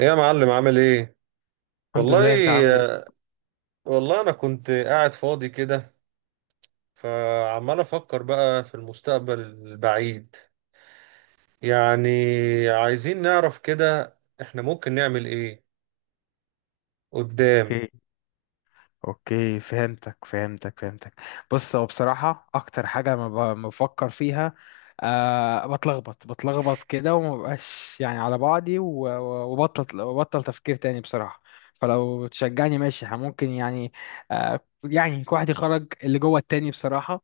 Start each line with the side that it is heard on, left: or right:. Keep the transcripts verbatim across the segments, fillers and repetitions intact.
right: ايه يا معلم عامل ايه؟
left: الحمد
right: والله
left: لله، انت عامل ايه؟
right: والله انا كنت قاعد فاضي كده، فعمال افكر بقى في المستقبل البعيد، يعني عايزين نعرف كده احنا ممكن نعمل ايه قدام.
left: اوكي. اوكي فهمتك فهمتك فهمتك بص، هو بصراحة اكتر حاجة ما ب- ما بفكر فيها، أه بتلخبط، بتلخبط كده وما بقاش يعني على بعضي و- و- وبطل، وبطل تفكير تاني بصراحة. فلو تشجعني ماشي، ها، ممكن يعني. أه يعني كل واحد يخرج اللي جوه التاني بصراحة.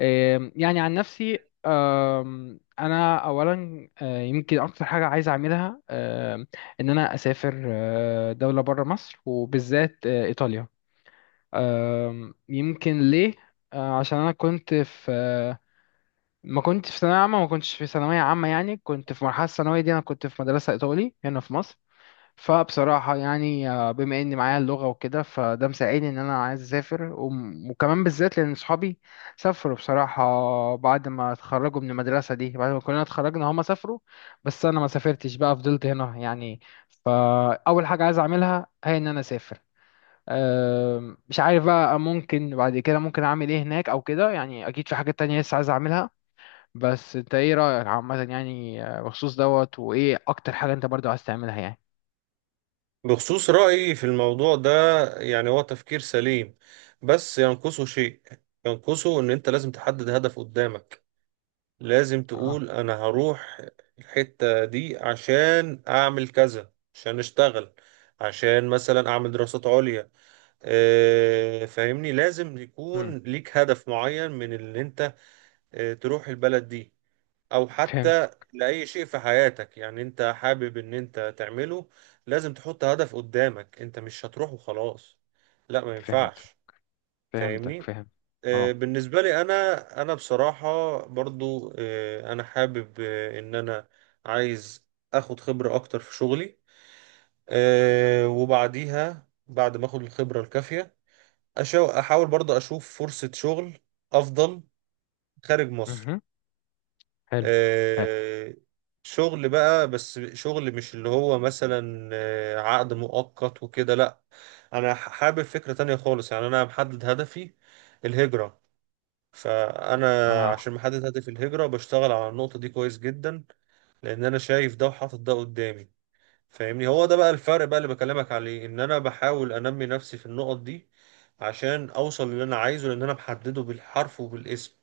left: آم، يعني عن نفسي، آم، انا اولا، آه، يمكن اكتر حاجه عايز اعملها، آم، ان انا اسافر، آه، دوله بره مصر، وبالذات آه، ايطاليا. آم، يمكن ليه؟ آه، عشان انا كنت في آه، ما كنت في ثانويه عامه ما كنتش في ثانويه عامه، يعني كنت في مرحله الثانويه دي، انا كنت في مدرسه ايطالي هنا في مصر. فبصراحة يعني، آه، بما إن معايا اللغة وكده، فده مساعدني إن أنا عايز أسافر، وم- وكمان بالذات لأن صحابي سافروا بصراحة. بعد ما اتخرجوا من المدرسة دي، بعد ما كلنا اتخرجنا هما سافروا، بس أنا ما سافرتش بقى، فضلت هنا يعني. فأول حاجة عايز أعملها هي إن أنا أسافر. آم، مش عارف بقى ممكن بعد كده ممكن أعمل إيه هناك أو كده، يعني أكيد في حاجات تانية لسه عايز أعملها. بس أنت إيه رأيك عامة، يعني آه، بخصوص دوت، وإيه أكتر حاجة أنت برضو عايز تعملها يعني؟
right: بخصوص رأيي في الموضوع ده، يعني هو تفكير سليم بس ينقصه شيء. ينقصه ان انت لازم تحدد هدف قدامك. لازم
left: اه.
right: تقول انا هروح الحتة دي عشان اعمل كذا، عشان اشتغل، عشان مثلا اعمل دراسات عليا. آه، فاهمني، لازم يكون ليك هدف معين من اللي انت آه، تروح البلد دي، او حتى
left: فهمتك
right: لأي شيء في حياتك يعني انت حابب ان انت تعمله. لازم تحط هدف قدامك، انت مش هتروح وخلاص، لا ما
left: فهمتك
right: ينفعش.
left: فهمتك
right: فاهمني.
left: فهم
right: آه،
left: اه.
right: بالنسبة لي أنا، أنا بصراحة برضو آه، أنا حابب آه، إن أنا عايز أخد خبرة أكتر في شغلي. آه، وبعديها بعد ما أخد الخبرة الكافية أشا- أحاول برضو أشوف فرصة شغل أفضل خارج مصر.
left: مهم. حلو. حلو.
right: آه، شغل بقى، بس شغل مش اللي هو مثلا آه، عقد مؤقت وكده، لأ. أنا ح- حابب فكرة تانية خالص. يعني أنا محدد هدفي، الهجرة. فانا
left: اه.
right: عشان محدد هدف الهجره بشتغل على النقطه دي كويس جدا، لان انا شايف ده وحاطط ده قدامي. فاهمني، هو ده بقى الفرق بقى اللي بكلمك عليه، ان انا بحاول انمي نفسي في النقط دي عشان اوصل للي انا عايزه، لان انا محدده بالحرف وبالاسم.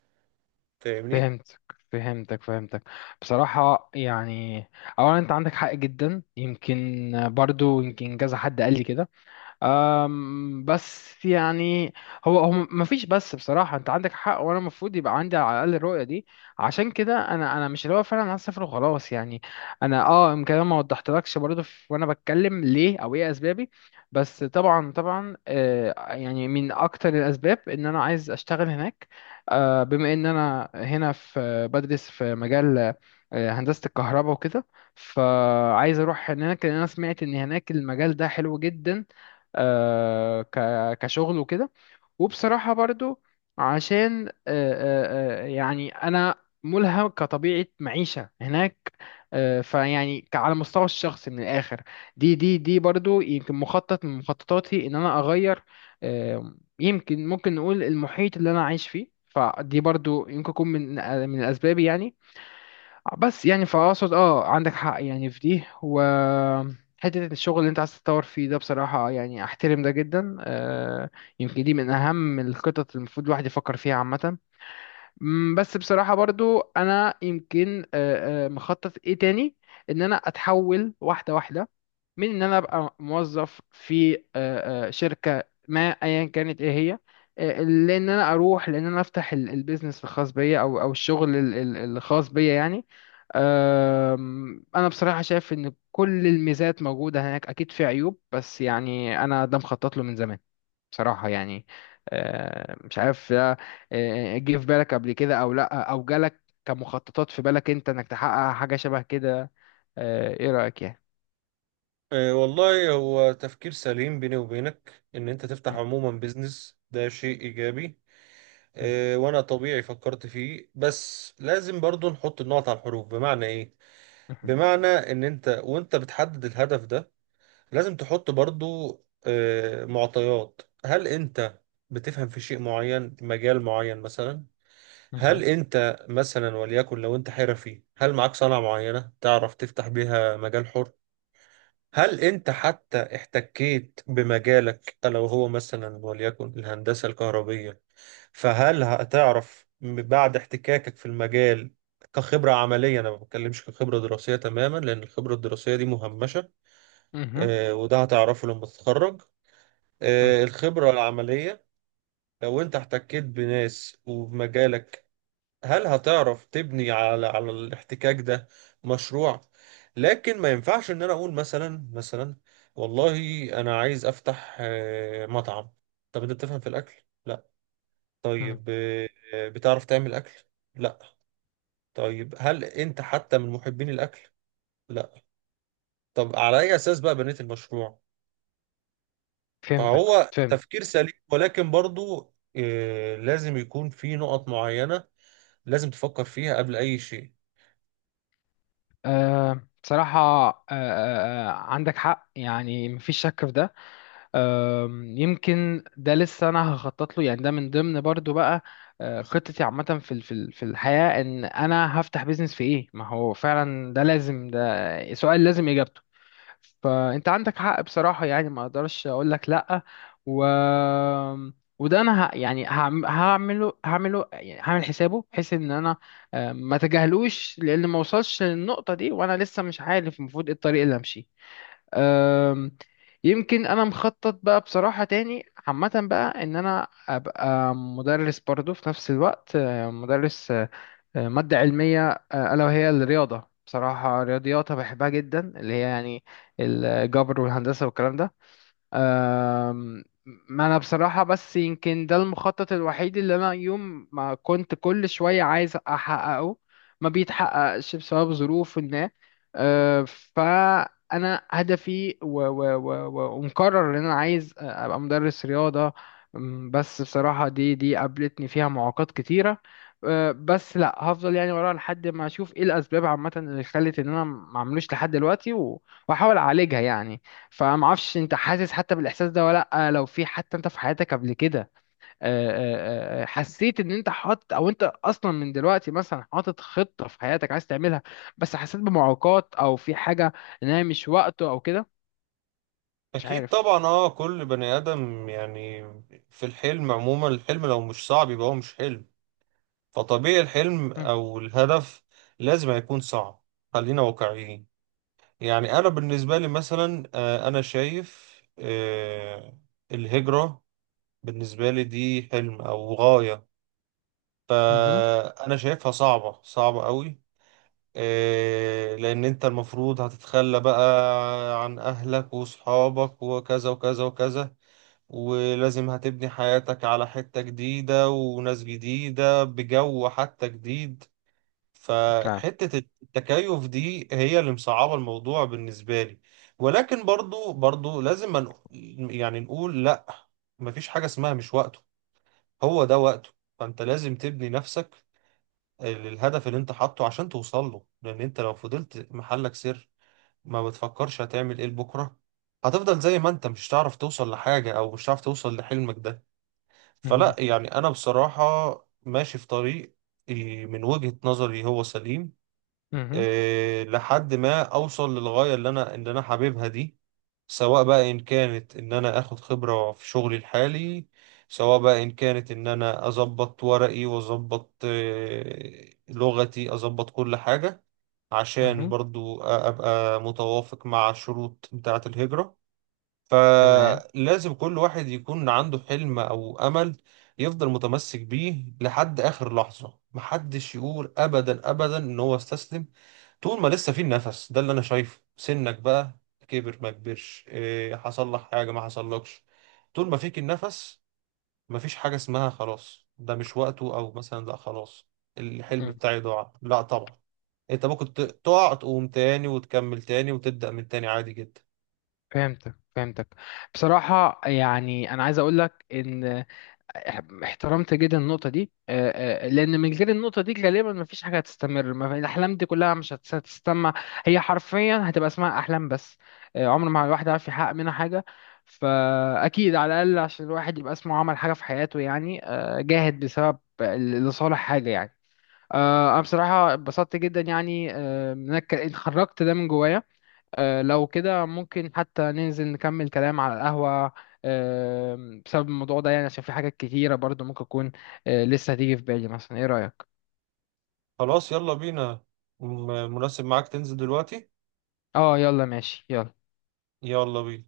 right: فاهمني.
left: فهمتك فهمتك فهمتك بصراحة يعني، أولا أنت عندك حق جدا. يمكن برضو يمكن كذا حد قال لي كده. أم بس يعني، هو هو مفيش، بس بصراحة انت عندك حق، وانا المفروض يبقى عندي على الاقل الرؤية دي. عشان كده انا انا مش اللي هو فعلا هسافر وخلاص يعني. انا اه يمكن انا ما وضحتلكش برضه في- وانا بتكلم ليه او ايه اسبابي. بس طبعا طبعا آه يعني من اكتر الاسباب ان انا عايز اشتغل هناك. آه بما ان انا هنا في بدرس في مجال، آه، هندسة الكهرباء وكده. فعايز اروح هناك لان انا سمعت ان هناك المجال ده حلو جدا، آه، ك- كشغل وكده. وبصراحة برضو عشان آه، آه، آه، يعني أنا ملهم كطبيعة معيشة هناك. آه، فيعني ك- على مستوى الشخص من الآخر، دي دي دي برضو يمكن مخطط من مخططاتي إن أنا أغير آه، يمكن ممكن نقول المحيط اللي أنا عايش فيه، فدي برضو يمكن يكون من آه، من الأسباب يعني. بس يعني فاقصد اه عندك حق يعني في دي، و حتة الشغل اللي انت عايز تتطور فيه ده بصراحة يعني احترم ده جدا آه. يمكن دي من اهم الخطط اللي المفروض الواحد يفكر فيها عامة. مم، بس بصراحة برضو انا يمكن آه آه مخطط ايه تاني، ان انا اتحول واحدة واحدة من ان انا ابقى موظف في آه، آه، شركه ما ايا كانت ايه هي، آه، لان انا اروح لان انا افتح ال- البيزنس الخاص بيا، او او الشغل ال- ال- الخاص بيا يعني. آم، انا بصراحه شايف ان كل الميزات موجوده هناك، اكيد في عيوب، بس يعني انا ده مخطط له من زمان بصراحه يعني. آه، مش عارف ده آه، جه في بالك قبل كده او لا، او جالك كمخططات في بالك انت انك تحقق حاجه شبه كده. آه، ايه رايك يعني؟
right: أه والله هو تفكير سليم بيني وبينك، ان انت تفتح عموما بيزنس ده شيء ايجابي. أه وانا طبيعي فكرت فيه، بس لازم برضو نحط النقط على الحروف. بمعنى ايه؟ بمعنى ان انت وانت بتحدد الهدف ده لازم تحط برضو آه، معطيات. هل انت بتفهم في شيء معين، مجال معين مثلا؟
left: مهم.
right: هل انت مثلا وليكن لو انت حرفي، هل معاك صنعة معينة تعرف تفتح بيها مجال حر؟ هل انت حتى احتكيت بمجالك لو هو مثلا وليكن الهندسة الكهربية؟ فهل هتعرف بعد احتكاكك في المجال كخبرة عملية؟ أنا ما بتكلمش كخبرة دراسية تماما، لأن الخبرة الدراسية دي مهمشة.
left: مهم.
right: آه، وده هتعرفه لما تتخرج،
left: مهم.
right: آه، الخبرة العملية. لو انت احتكيت بناس وبمجالك، هل هتعرف تبني على على الاحتكاك ده مشروع؟ لكن ما ينفعش ان انا اقول مثلا مثلا والله انا عايز افتح آه، مطعم. طب انت بتفهم في الاكل؟ لا.
left: مهم.
right: طيب، آه، آه، بتعرف تعمل اكل؟ لا. طيب هل انت حتى من محبين الاكل؟ لا. طب على اي اساس بقى بنيت المشروع؟
left: فهمتك
right: فهو
left: فهمت
right: تفكير سليم ولكن برضو آه، لازم يكون في نقط معينة لازم تفكر فيها قبل أي شيء.
left: أه بصراحة، أه آه، آه، عندك حق يعني مفيش شك في ده. أه يمكن ده لسه أنا هخطط له يعني، ده من ضمن برضو بقى آه، خطتي عامة في ال- في ال- في الحياة، إن أنا هفتح بيزنس في إيه. ما هو فعلا ده لازم، ده سؤال لازم إجابته. فانت عندك حق بصراحة يعني، ما اقدرش اقول لك لا. و وده انا ه... يعني هعم- هعمله هعمله يعني هعمل حسابه بحيث ان انا آه، ما اتجاهلوش، لان ما وصلش للنقطة دي وانا لسه مش عارف المفروض ايه الطريق اللي امشيه. آم، يمكن انا مخطط بقى بصراحة تاني عامة بقى ان انا ابقى مدرس برضه في نفس الوقت، آه، مدرس آه، مادة علمية، آه، ألا وهي الرياضة، بصراحة رياضياتها بحبها جدا، اللي هي يعني الجبر والهندسة والكلام ده. أم، ما انا بصراحة بس يمكن ده المخطط الوحيد اللي انا يوم ما كنت كل شوية عايز احققه ما بيتحققش بسبب ظروف ما. أه، فانا هدفي و و و و ومقرر ان انا عايز ابقى مدرس رياضة. أم، بس بصراحة دي دي قابلتني فيها معوقات كتيرة. أه، بس لا هفضل يعني ورا لحد ما اشوف ايه الاسباب عامة اللي خلت ان انا ما عملوش لحد دلوقتي و- واحاول اعالجها يعني. فما اعرفش انت حاسس حتى بالاحساس ده ولا لا، لو في حتى انت في حياتك قبل كده آه، آه، آه، آه، حسيت ان انت حاطط، او انت اصلا من دلوقتي مثلا حاطط خطة في حياتك عايز تعملها بس حسيت بمعوقات او في حاجة ان هي مش وقته او كده، مش
right: أكيد
left: عارف.
right: طبعا، اه كل بني آدم يعني في الحلم عموما. الحلم لو مش صعب يبقى هو مش حلم. فطبيعي الحلم
left: مم.
right: أو الهدف لازم هيكون صعب. خلينا واقعيين. يعني أنا بالنسبة لي مثلا، آه، أنا شايف آه، الهجرة بالنسبة لي دي حلم أو غاية.
left: مهم.
right: فأنا شايفها صعبة صعبة قوي. آه، لأن أنت المفروض هتتخلى بقى عن أهلك وصحابك وكذا وكذا وكذا، ولازم هتبني حياتك على حتة جديدة وناس جديدة بجو حتى جديد.
left: فعلا.
right: فحتة التكيف دي هي اللي مصعبة الموضوع بالنسبة لي. ولكن برضو برضو لازم، من يعني نقول لأ، مفيش حاجة اسمها مش وقته، هو ده وقته. فأنت لازم تبني نفسك للهدف اللي انت حاطه عشان توصل له. لان انت لو فضلت محلك سر ما بتفكرش هتعمل ايه بكره، هتفضل زي ما انت، مش هتعرف توصل لحاجة او مش هتعرف توصل لحلمك ده.
left: مهم.
right: فلا، يعني انا بصراحة ماشي في طريق، إيه، من وجهة نظري هو سليم،
left: مهم.
right: آه، لحد ما اوصل للغايه اللي انا اللي انا حاببها دي. سواء بقى ان كانت ان انا اخد خبره في شغلي الحالي، سواء بقى ان كانت ان انا اظبط ورقي واظبط آه، لغتي، اظبط كل حاجه عشان
left: مهم.
right: برضو أ- ابقى متوافق مع الشروط بتاعه الهجره.
left: تمام.
right: فلازم كل واحد يكون عنده حلم او امل يفضل متمسك بيه لحد اخر لحظه. محدش يقول ابدا ابدا ان هو استسلم طول ما لسه في النفس ده. اللي انا شايفه، سنك بقى كبر ما كبرش، إيه حصل لك حاجه ما حصلكش، طول ما فيك النفس مفيش حاجه اسمها خلاص ده مش وقته، او مثلا لا خلاص الحلم
left: مم.
right: بتاعي ضاع، لا طبعا. انت ممكن ت- تقع تقوم تاني وتكمل تاني وتبدأ من تاني عادي جدا.
left: فهمتك فهمتك بصراحة يعني أنا عايز أقول لك إن احترمت جدا النقطة دي، آه، آه، لأن من غير النقطة دي غالبا مفيش حاجة هتستمر، ما في- الأحلام دي كلها مش هتس- هتستمع، هي حرفيا هتبقى اسمها أحلام بس. آه، عمر ما الواحد عارف يحقق منها حاجة. فأكيد على الأقل عشان الواحد يبقى اسمه عمل حاجة في حياته، يعني آه، جاهد بسبب ال- لصالح حاجة يعني. آه، أنا بصراحة اتبسطت جدا يعني آه، إن أنا اتك- اتخرجت ده من جوايا. آه، لو كده ممكن حتى ننزل نكمل كلام على القهوة آه، بسبب الموضوع ده، يعني عشان في حاجات كتيرة برضو ممكن تكون آه، لسه هتيجي في بالي مثلا، ايه رأيك؟
right: خلاص يلا بينا. م- مناسب معاك تنزل دلوقتي؟
left: اه يلا ماشي يلا.
right: يلا بينا.